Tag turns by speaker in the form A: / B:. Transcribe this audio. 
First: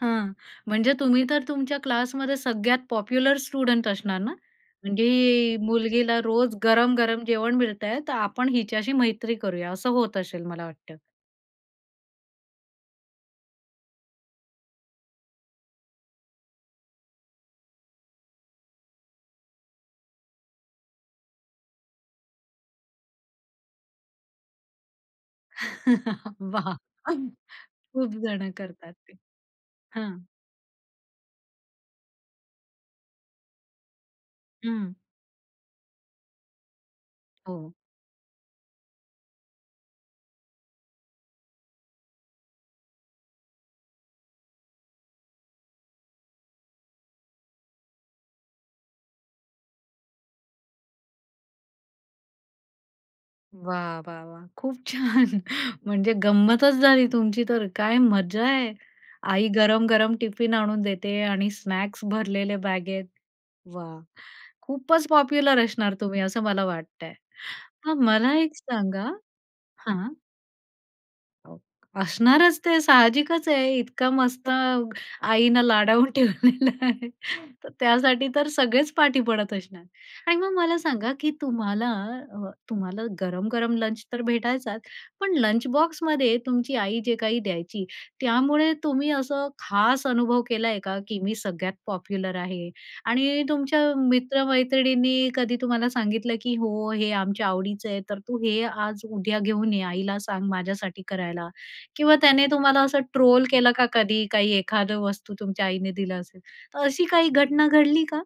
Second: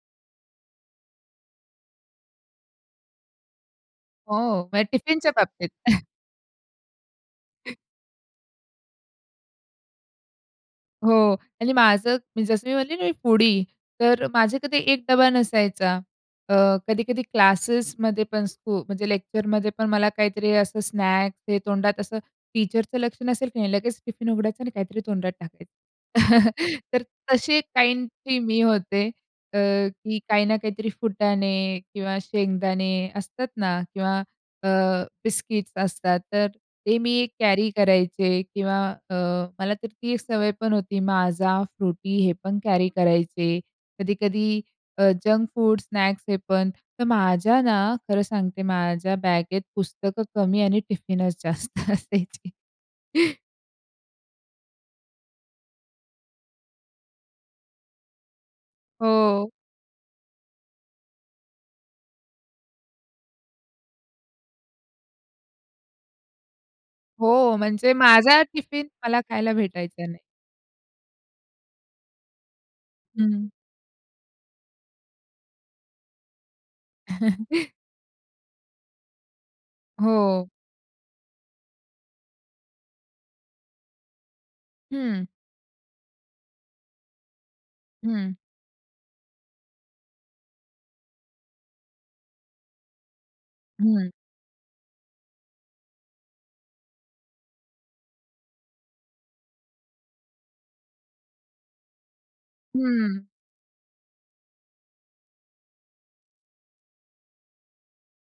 A: हां, म्हणजे तुम्ही तर तुमच्या क्लासमध्ये सगळ्यात पॉप्युलर स्टुडंट असणार ना,
B: हो, म्हणजे टिफिनच्या
A: म्हणजे
B: बाबतीत.
A: मुलगीला रोज गरम-गरम जेवण मिळतंय, तर आपण हिच्याशी मैत्री करूया असं होत असेल मला वाटतं.
B: हो आणि माझं मी जसं मी म्हटले ना मी फूडी, तर माझे कधी 1 डबा नसायचा. अ, कधी-कधी क्लासेसमध्ये पण स्कु म्हणजे लेक्चरमध्ये पण मला काहीतरी असं स्नॅक्स हे तोंडात असं टीचरचं लक्ष नसेल की नाही लगेच टिफिन उघडायचं आणि काहीतरी तोंडात टाकायचं.
A: वाह!
B: तर तशी
A: खूप
B: काइंडची
A: जण
B: मी
A: करतात
B: होते.
A: ते.
B: अ,
A: हां.
B: की काही ना काहीतरी फुटाणे किंवा शेंगदाणे असतात ना किंवा अ,
A: हं.
B: बिस्किट्स असतात तर ते मी कॅरी
A: हो.
B: करायचे किंवा अ, मला तर ती एक सवय पण होती, माझा, फ्रुटी हे पण कॅरी करायचे. कधी-कधी अ, जंक फूड, स्नॅक्स हे पण. तर माझ्या ना, खरं सांगते, माझ्या बॅगेत पुस्तकं कमी आणि टिफिनच जास्त असायची.
A: वाह! वाह! वाह! खूप छान! म्हणजे गंमतच झाली तुमची तर काय मजा आहे. आई
B: हो.
A: गरम-गरम टिफिन आणून देते आणि स्नॅक्स भरलेले बॅगेत. वाह! खूपच पॉप्युलर असणार तुम्ही असं मला वाटतंय.
B: हो, म्हणजे
A: मग मला
B: माझा
A: एक
B: टिफिन
A: सांगा
B: मला खायला भेटायचा
A: हां.
B: नाही.
A: असणारच ते
B: हं.
A: साहजिकच आहे, इतका मस्त आईनं लाडावून ठेवलेलं आहे तर त्यासाठी तर सगळेच पाठी पडत असणार. आणि
B: हो.
A: मग मला सांगा की तुम्हाला अ, तुम्हाला गरम-गरम लंच तर भेटायचाच,
B: हं.
A: पण लंच बॉक्समध्ये तुमची आई जे काही द्यायची,
B: हं.
A: त्यामुळे तुम्ही असं खास अनुभव केलाय का? की मी सगळ्यात पॉप्युलर आहे आणि तुमच्या
B: हं.
A: मित्र-मैत्रिणींनी कधी तुम्हाला सांगितलं की "हो, हे आमच्या आवडीचं आहे तर तू हे आज-उद्या घेऊन ये, आईला सांग माझ्यासाठी करायला" किंवा त्याने तुम्हाला असं
B: हं.
A: ट्रोल केलं का कधी? काही एखादं वस्तू तुमच्या आईने दिलं असेल. तर अशी काही घटना घडली का?